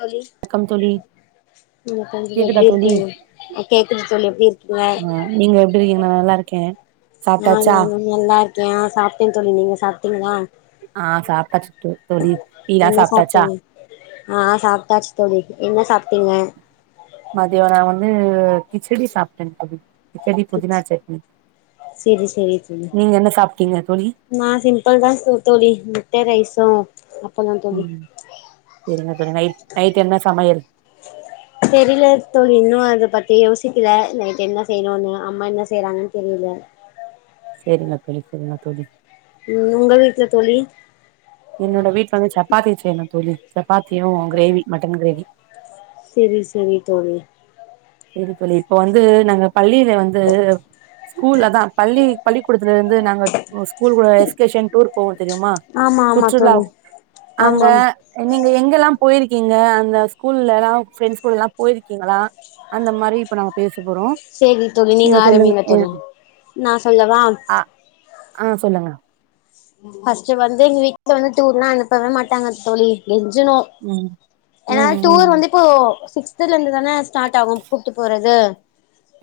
தோழி வணக்கம் தோழி உம் தோழி எப்படி கேக்குதா தோழி இருக்கீங்க கேக்குது தோழி எப்படி இருக்கீங்க ஆ நீங்க எப்டி இருக்கீங்க நா நல்லா இருக்கேன் உம் நாங்க எல்லாரும் ஆஹ் சாப்பிட்டேன்னு தோழி நீங்க சாப்டீங்களா ஆஹ் சாப்டாச்சு தோ தோழி டீ லா சாப்டாச்சா ஆஹ் சாப்ட்டாச்சு தோழி என்ன சாப்ட்டீங்க மதியம் நான் வந்து கிச்சடி சாப்பிட்டேன் தோழி கிச்சடி புதினா சட்னி செரி செரி தோழி நீங்க என்ன சாப்ட்டீங்க தோழி நா சிம்பிள் தா தோ தோழி முட்ட ரைசும் உம் பொறுங்க பொறுங்க நைட் நைட் என்ன சமையல் தெரியல தோழி இன்னும் அத பத்தி யோசிக்கல நைட்டு என்ன செய்யணும்ன்னு அம்மா என்ன செய்யறாங்கன்னு தெரியல. செரிங்க தோழி செரிங்க தோழி உம் உங்க வீட்டுல தோழி என்னோட வீட் சப்பாத்தி செய்யணும் தோழி சப்பாத்தியும் கிரேவி மட்டன் கிரேவி செரி செரி தோழி இருக் இப்ப வந்து நாங்க பள்ளி க்கே வந்து ஸ்கூல் ஆதான் பள்ளி பள்ளிக்கூடத்துலரந்து நாங்க ஸ்கூல் கூட எகேஷன் டூர் போ தெரியுமா ஆமா ஆமா சுற்றுலா தோழி அங்க ஆமாம் நீங்க எங்கெல்லாம் போயிருக்கீங்க அந்த ஸ்கூல்ல எல்லா ஃப்ண்ட்ஸ் கூட எல்லா போயிருக்கீங்களா அந்த மாரி இப்ப நாங்க பேசு செரி தோழி நீங்க ஆரம்பிங்க தோழி நான் சொல்லவா ஆ ஆ சொல்லுங்க ஃபர்ஸ்ட் வந்து வீட்டு்ல வந்து டூர்னா அனுப்பவே மாட்டாங்க தோழி கெஞ் ஞ்சணு ம் ஏன ம் ம் டூர் வந்து இப்போ சிக்ஸ்துல இருந்து தானே ஸ்டார்ட் ஆகும் கூப்பிட்டு போறது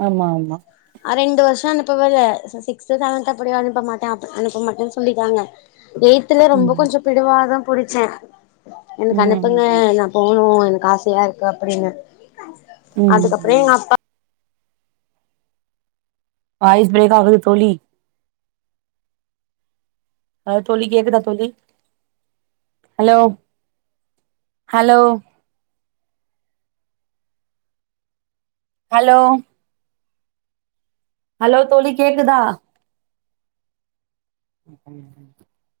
ஆமா ஆமா ஆ ரெண்டு வருஷம் அனுப்பவே இல்ல சிக்ஸ்த்து செவன்த்து அப்படிய அனுப்ப மாட்டேன் அனுப்ப மாட்டேன்னு சொல் புளிகாங்கா ஏய்த்துல ம் ரொம்ப கொஞ்சோ பிடிவாதும் புடிச்சேன் எனக்கு ம் அனுப்புங்க ம் நான் போனும் க்கு ஆசையா இருக்கு அப்படின்னு ம் அதுக்கப்புறோ ம் எங்க அப்பா வாய்ஸ் பிரேக் ஆகுது தோழி ஹ தோழி கேக்குத தோழி ஹலோ ஹலோ ஹலோ ஹலோ தோழி கேக்குதா [inaudible]